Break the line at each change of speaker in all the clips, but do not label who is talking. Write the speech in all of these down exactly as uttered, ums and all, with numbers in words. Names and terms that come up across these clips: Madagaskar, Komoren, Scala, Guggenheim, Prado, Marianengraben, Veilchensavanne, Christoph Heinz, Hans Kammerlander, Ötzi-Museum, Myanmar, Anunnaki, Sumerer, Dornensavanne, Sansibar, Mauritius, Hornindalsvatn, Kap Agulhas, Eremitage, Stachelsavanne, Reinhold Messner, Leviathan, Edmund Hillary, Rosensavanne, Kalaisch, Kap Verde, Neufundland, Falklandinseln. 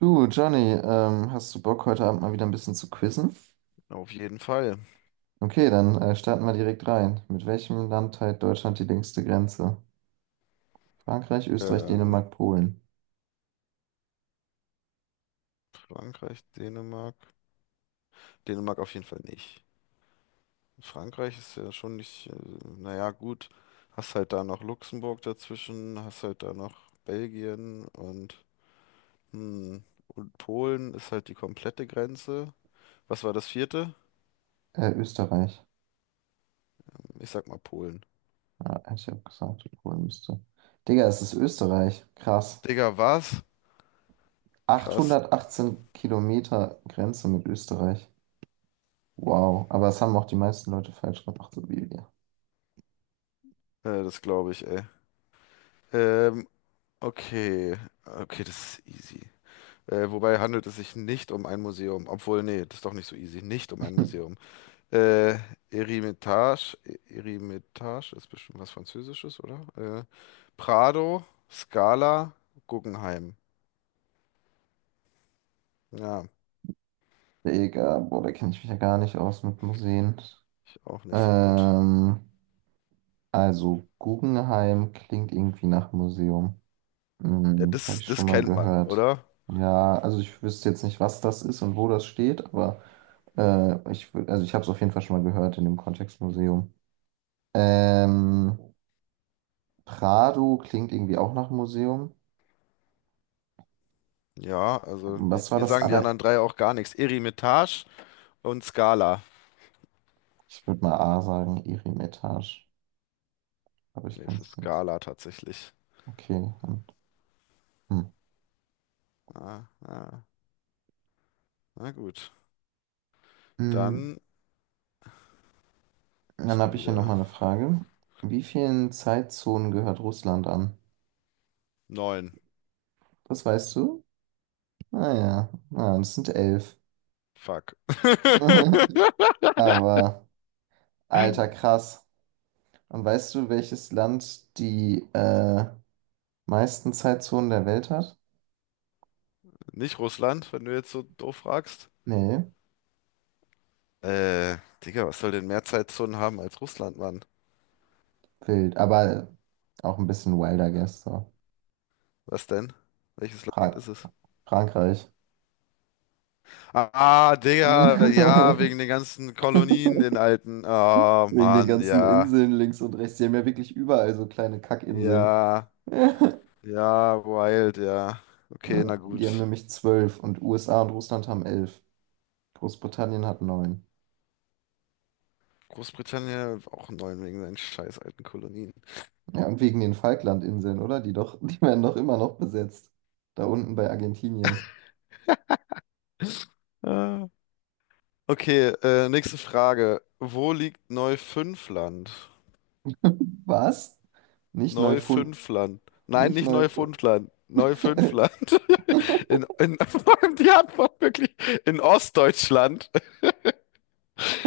Du, Johnny, ähm, hast du Bock, heute Abend mal wieder ein bisschen zu quizzen?
Auf jeden Fall.
Okay, dann äh, starten wir direkt rein. Mit welchem Land teilt Deutschland die längste Grenze? Frankreich, Österreich,
Ähm,
Dänemark, Polen.
Frankreich, Dänemark. Dänemark auf jeden Fall nicht. Frankreich ist ja schon nicht, äh, naja, gut. Hast halt da noch Luxemburg dazwischen, hast halt da noch Belgien und, hm, und Polen ist halt die komplette Grenze. Was war das vierte?
Äh, Österreich.
Ich sag mal Polen.
Ja, hätte ich auch gesagt, Polen müsste. Digga, es ist Österreich. Krass.
Digga, was? Krass.
Achthundertachtzehn Kilometer Grenze mit Österreich. Wow, aber das haben auch die meisten Leute falsch gemacht, so wie wir.
Äh, das glaube ich, ey. Ähm, okay. Okay, das ist easy. Äh, wobei handelt es sich nicht um ein Museum? Obwohl, nee, das ist doch nicht so easy. Nicht um ein Museum. Äh, Eremitage, Eremitage ist bestimmt was Französisches, oder? Äh, Prado, Scala, Guggenheim. Ja,
Digga, boah, da kenne ich mich ja gar nicht aus mit Museen.
ich auch nicht so gut.
Ähm, also Guggenheim klingt irgendwie nach Museum.
Ja,
Hm, habe
das,
ich
das
schon mal
kennt man,
gehört.
oder?
Ja, also ich wüsste jetzt nicht, was das ist und wo das steht, aber äh, ich, wü- also ich habe es auf jeden Fall schon mal gehört in dem Kontext Museum. Ähm, Prado klingt irgendwie auch nach Museum.
Ja, also ich-
Was war
mir
das
sagen die
aller?
anderen drei auch gar nichts. Eremitage und Scala.
Ich würde mal A sagen, Eremitage. Aber ich
Nee,
kann
es ist
es nicht.
Scala tatsächlich.
Okay. Und, hm.
Ah, ah, na gut.
Mm,
Dann
Dann
bist
habe
du
ich hier
wieder.
nochmal eine Frage. Wie vielen Zeitzonen gehört Russland an?
Neun.
Das weißt du? Naja, na, das sind elf.
Fuck.
Aber, alter, krass. Und weißt du, welches Land die äh, meisten Zeitzonen der Welt hat?
Nicht Russland, wenn du jetzt so doof fragst.
Nee,
Äh, Digga, was soll denn mehr Zeitzonen haben als Russland, Mann?
wild. Aber auch ein bisschen wilder, guess. So.
Was denn? Welches Land
Fra
ist es?
Frankreich.
Ah, Digga, ja, wegen den ganzen Kolonien, den alten. Oh,
Wegen den
Mann,
ganzen
ja.
Inseln links und rechts. Die haben ja wirklich überall so kleine Kackinseln.
Ja,
Ja.
ja, wild, ja. Okay, na
Die haben
gut.
nämlich zwölf und U S A und Russland haben elf. Großbritannien hat neun.
Großbritannien auch neun wegen seinen scheiß alten Kolonien.
Ja, und wegen den Falklandinseln, oder? Die doch, die werden doch immer noch besetzt. Da unten bei Argentinien.
Ah. Okay, äh, nächste Frage. Wo liegt Neufundland?
Was? Nicht Neufund.
Neufünfland. Nein,
Nicht
nicht
Neufund.
Neufundland. Neufünfland. In, in, vor allem die Antwort wirklich. In Ostdeutschland,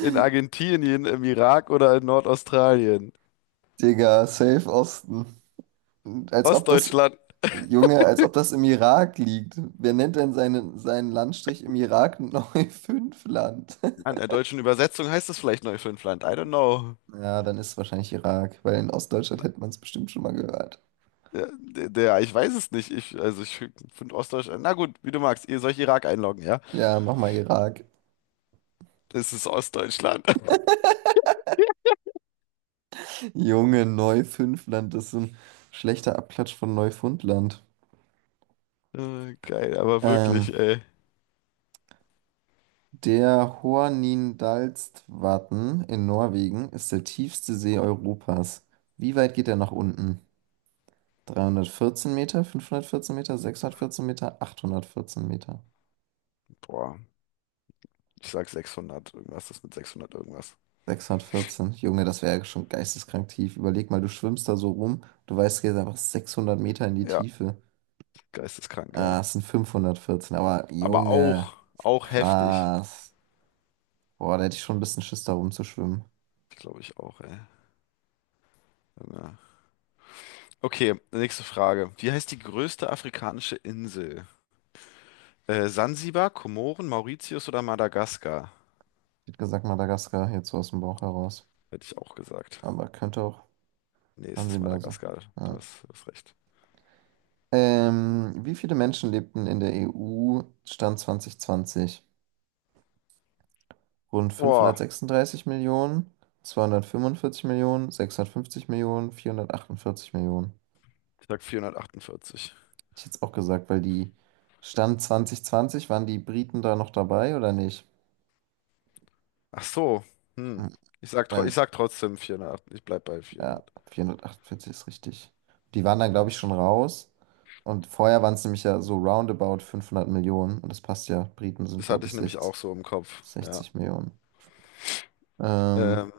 in Argentinien, im Irak oder in Nordaustralien?
Digga, safe Osten. Als ob das,
Ostdeutschland.
Junge, als ob das im Irak liegt. Wer nennt denn seinen, seinen Landstrich im Irak Neufundland?
An der deutschen Übersetzung heißt es vielleicht Neufünfland. I don't know.
Ja, dann ist es wahrscheinlich Irak, weil in Ostdeutschland hätte man es bestimmt schon mal gehört.
Ja, der, der, ich weiß es nicht. Ich, also ich finde Ostdeutschland. Na gut, wie du magst. Ihr sollt Irak einloggen, ja?
Ja, mach mal Irak.
Das ist Ostdeutschland.
Junge, Neufünfland, das ist so ein schlechter Abklatsch von Neufundland.
Äh, geil, aber
Ähm,
wirklich, ey.
der Hornindalsvatn in Norwegen ist der tiefste See Europas. Wie weit geht er nach unten? dreihundertvierzehn Meter, fünfhundertvierzehn Meter, sechshundertvierzehn Meter, achthundertvierzehn Meter.
Boah, ich sag sechshundert. Irgendwas ist mit sechshundert irgendwas.
sechshundertvierzehn. Junge, das wäre ja schon geisteskrank tief. Überleg mal, du schwimmst da so rum, du weißt, du gehst einfach sechshundert Meter in die
Ja.
Tiefe.
Geisteskrank,
Ah,
ja.
es sind fünfhundertvierzehn, aber
Aber
Junge,
auch, auch heftig.
krass. Boah, da hätte ich schon ein bisschen Schiss, da rumzuschwimmen.
Glaube ich auch, ey. Ja. Okay, nächste Frage. Wie heißt die größte afrikanische Insel? Äh, Sansibar, Komoren, Mauritius oder Madagaskar?
Ich hätte gesagt Madagaskar, jetzt so aus dem Bauch heraus.
Hätte ich auch gesagt.
Aber könnte auch
Nee, es ist
Sansibar sein.
Madagaskar. Du
Ja.
hast, du hast recht.
Ähm, wie viele Menschen lebten in der E U Stand zwanzig zwanzig? Rund
Boah,
fünfhundertsechsunddreißig Millionen, zweihundertfünfundvierzig Millionen, sechshundertfünfzig Millionen, vierhundertachtundvierzig Millionen.
ich sag vierhundertachtundvierzig.
Hätte ich jetzt auch gesagt, weil die Stand zweitausendzwanzig, waren die Briten da noch dabei oder nicht?
Ach so, hm.
Hm,
Ich sag, tro- ich
Weil
sag trotzdem vierhundertacht. Ich bleib bei
Ja,
vierhundert.
vierhundertachtundvierzig ist richtig. Die waren dann, glaube ich,
Nice.
schon raus. Und vorher waren es nämlich ja so roundabout fünfhundert Millionen. Und das passt ja. Briten sind,
Das hatte
glaube
ich
ich,
nämlich
sechzig,
auch so im Kopf. Ja.
sechzig Millionen. Ähm,
Ähm,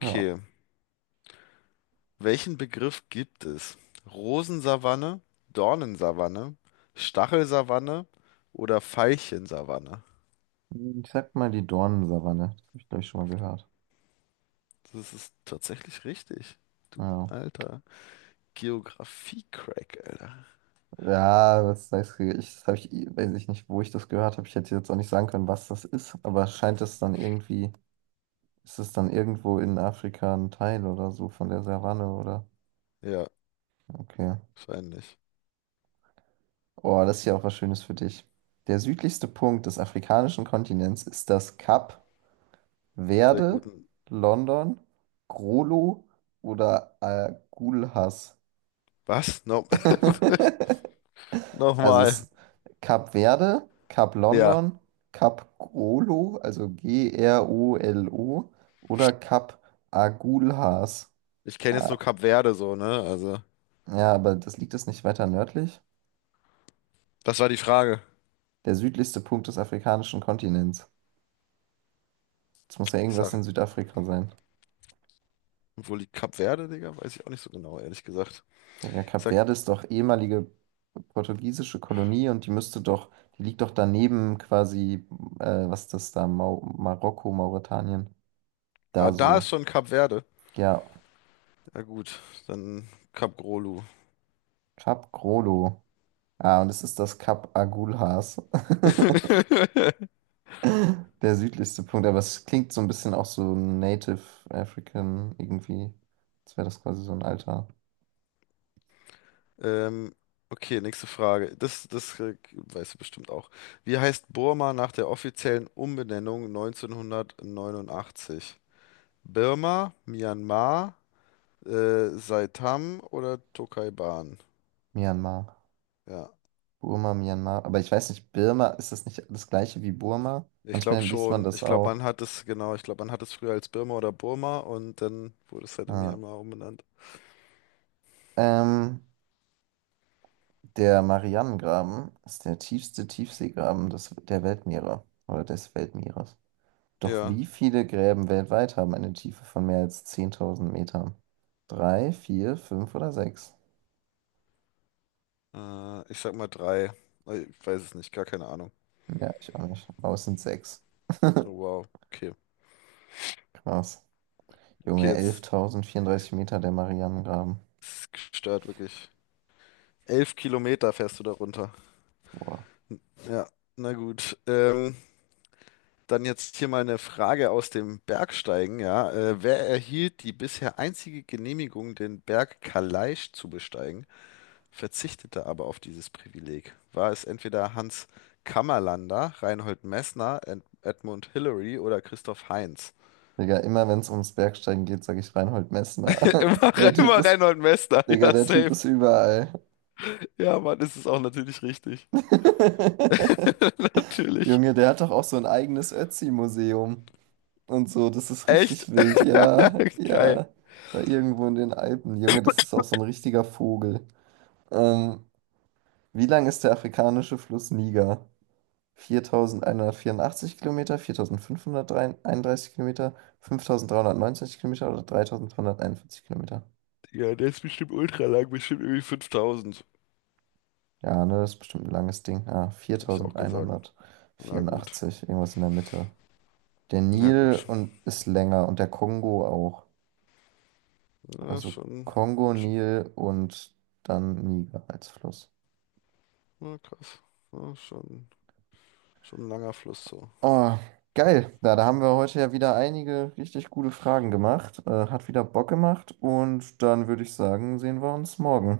ja,
Welchen Begriff gibt es? Rosensavanne, Dornensavanne, Stachelsavanne oder Veilchensavanne?
ich sag mal die Dornensavanne. Das habe ich, glaube ich, schon mal gehört.
Das ist tatsächlich richtig. Du
Ja,
alter Geografie-Crack, Alter.
ja was sagst du? Ich, das hab ich, weiß ich nicht, wo ich das gehört habe. Ich hätte jetzt auch nicht sagen können, was das ist. Aber scheint es dann irgendwie, ist es dann irgendwo in Afrika ein Teil oder so von der Savanne, oder?
Ja,
Okay.
wahrscheinlich.
Oh, das ist ja auch was Schönes für dich. Der südlichste Punkt des afrikanischen Kontinents ist das Kap
Der
Verde,
guten.
London, Grolo oder Agulhas.
Was? No
Also es
Nochmal.
ist Kap Verde, Kap
Ja.
London, Kap Grolo, also G-R-O-L-O oder Kap Agulhas.
Ich kenne jetzt
Ah,
nur Kap Verde so, ne? Also,
ja, aber das liegt es nicht weiter nördlich?
das war die Frage.
Der südlichste Punkt des afrikanischen Kontinents. Das muss ja
Ich
irgendwas
sage,
in Südafrika sein.
und wo liegt Kap Verde, Digga? Weiß ich auch nicht so genau, ehrlich gesagt.
Denke,
Ich
Kap
sag,
Verde ist doch ehemalige portugiesische Kolonie und die müsste doch, die liegt doch daneben quasi, äh, was ist das da, Mau Marokko, Mauretanien,
ah,
da
da ist
so.
schon Kap Verde.
Ja,
Na gut, dann Kap Grolu.
Kap Grolo. Ah, und es ist das Kap Agulhas. Der südlichste Punkt, aber es klingt so ein bisschen auch so Native African irgendwie. Als wäre das quasi so ein alter.
Ähm, okay, nächste Frage. Das, das äh, weißt du bestimmt auch. Wie heißt Burma nach der offiziellen Umbenennung neunzehnhundertneunundachtzig? Birma, Myanmar, äh, Saitam oder Tokaiban?
Myanmar.
Ja,
Burma, Myanmar. Aber ich weiß nicht, Birma, ist das nicht das gleiche wie Burma?
ich glaube
Manchmal liest man
schon.
das
Ich glaube,
auch.
man hat es, genau, ich glaube, man hat es früher als Birma oder Burma und dann wurde es halt in
Ah.
Myanmar umbenannt.
Ähm, der Marianengraben ist der tiefste Tiefseegraben des, der Weltmeere oder des Weltmeeres. Doch
Ja,
wie viele Gräben weltweit haben eine Tiefe von mehr als zehntausend Metern? Drei, vier, fünf oder sechs?
äh, ich sag mal drei. Äh, Ich weiß es nicht, gar keine Ahnung.
Ja, ich auch nicht. Aber es sind sechs.
Oh, wow, okay.
Krass.
Okay,
Junge,
jetzt
elftausendvierunddreißig Meter der Marianengraben.
ist gestört wirklich. Elf Kilometer fährst du da runter.
Boah.
Ja, na gut. Ähm, dann jetzt hier mal eine Frage aus dem Bergsteigen, ja. Äh, wer erhielt die bisher einzige Genehmigung, den Berg Kalaisch zu besteigen, verzichtete aber auf dieses Privileg? War es entweder Hans Kammerlander, Reinhold Messner, Ed Edmund Hillary oder Christoph Heinz?
Digga, immer wenn es ums Bergsteigen geht, sage ich Reinhold Messner. Der
Immer,
Typ
immer
ist,
Reinhold Messner,
Digga,
ja,
der Typ
safe.
ist überall.
Ja, Mann, das ist auch natürlich richtig. Natürlich.
Junge, der hat doch auch so ein eigenes Ötzi-Museum und so. Das ist
Echt?
richtig wild. Ja,
Geil.
ja. Da irgendwo in den Alpen. Junge, das ist auch so ein richtiger Vogel. Ähm, wie lang ist der afrikanische Fluss Niger? Viertausendeinhundertvierundachtzig Kilometer, viertausendfünfhunderteinunddreißig Kilometer, fünftausenddreihundertneunzig Kilometer oder dreitausendzweihunderteinundvierzig Kilometer?
Ja, der ist bestimmt ultra lang, bestimmt irgendwie fünftausend.
Ja, ne, das ist bestimmt ein langes Ding. Ah,
Hätte ich auch gesagt. Na gut.
viertausendeinhundertvierundachtzig, irgendwas in der Mitte. Der
Na
Nil
gut.
und ist länger und der Kongo auch.
Ja,
Also
schon,
Kongo,
schon,
Nil und dann Niger als Fluss.
na krass. Ja, schon, schon ein langer Fluss so.
Oh, geil. Da, da haben wir heute ja wieder einige richtig gute Fragen gemacht. Äh, hat wieder Bock gemacht. Und dann würde ich sagen, sehen wir uns morgen.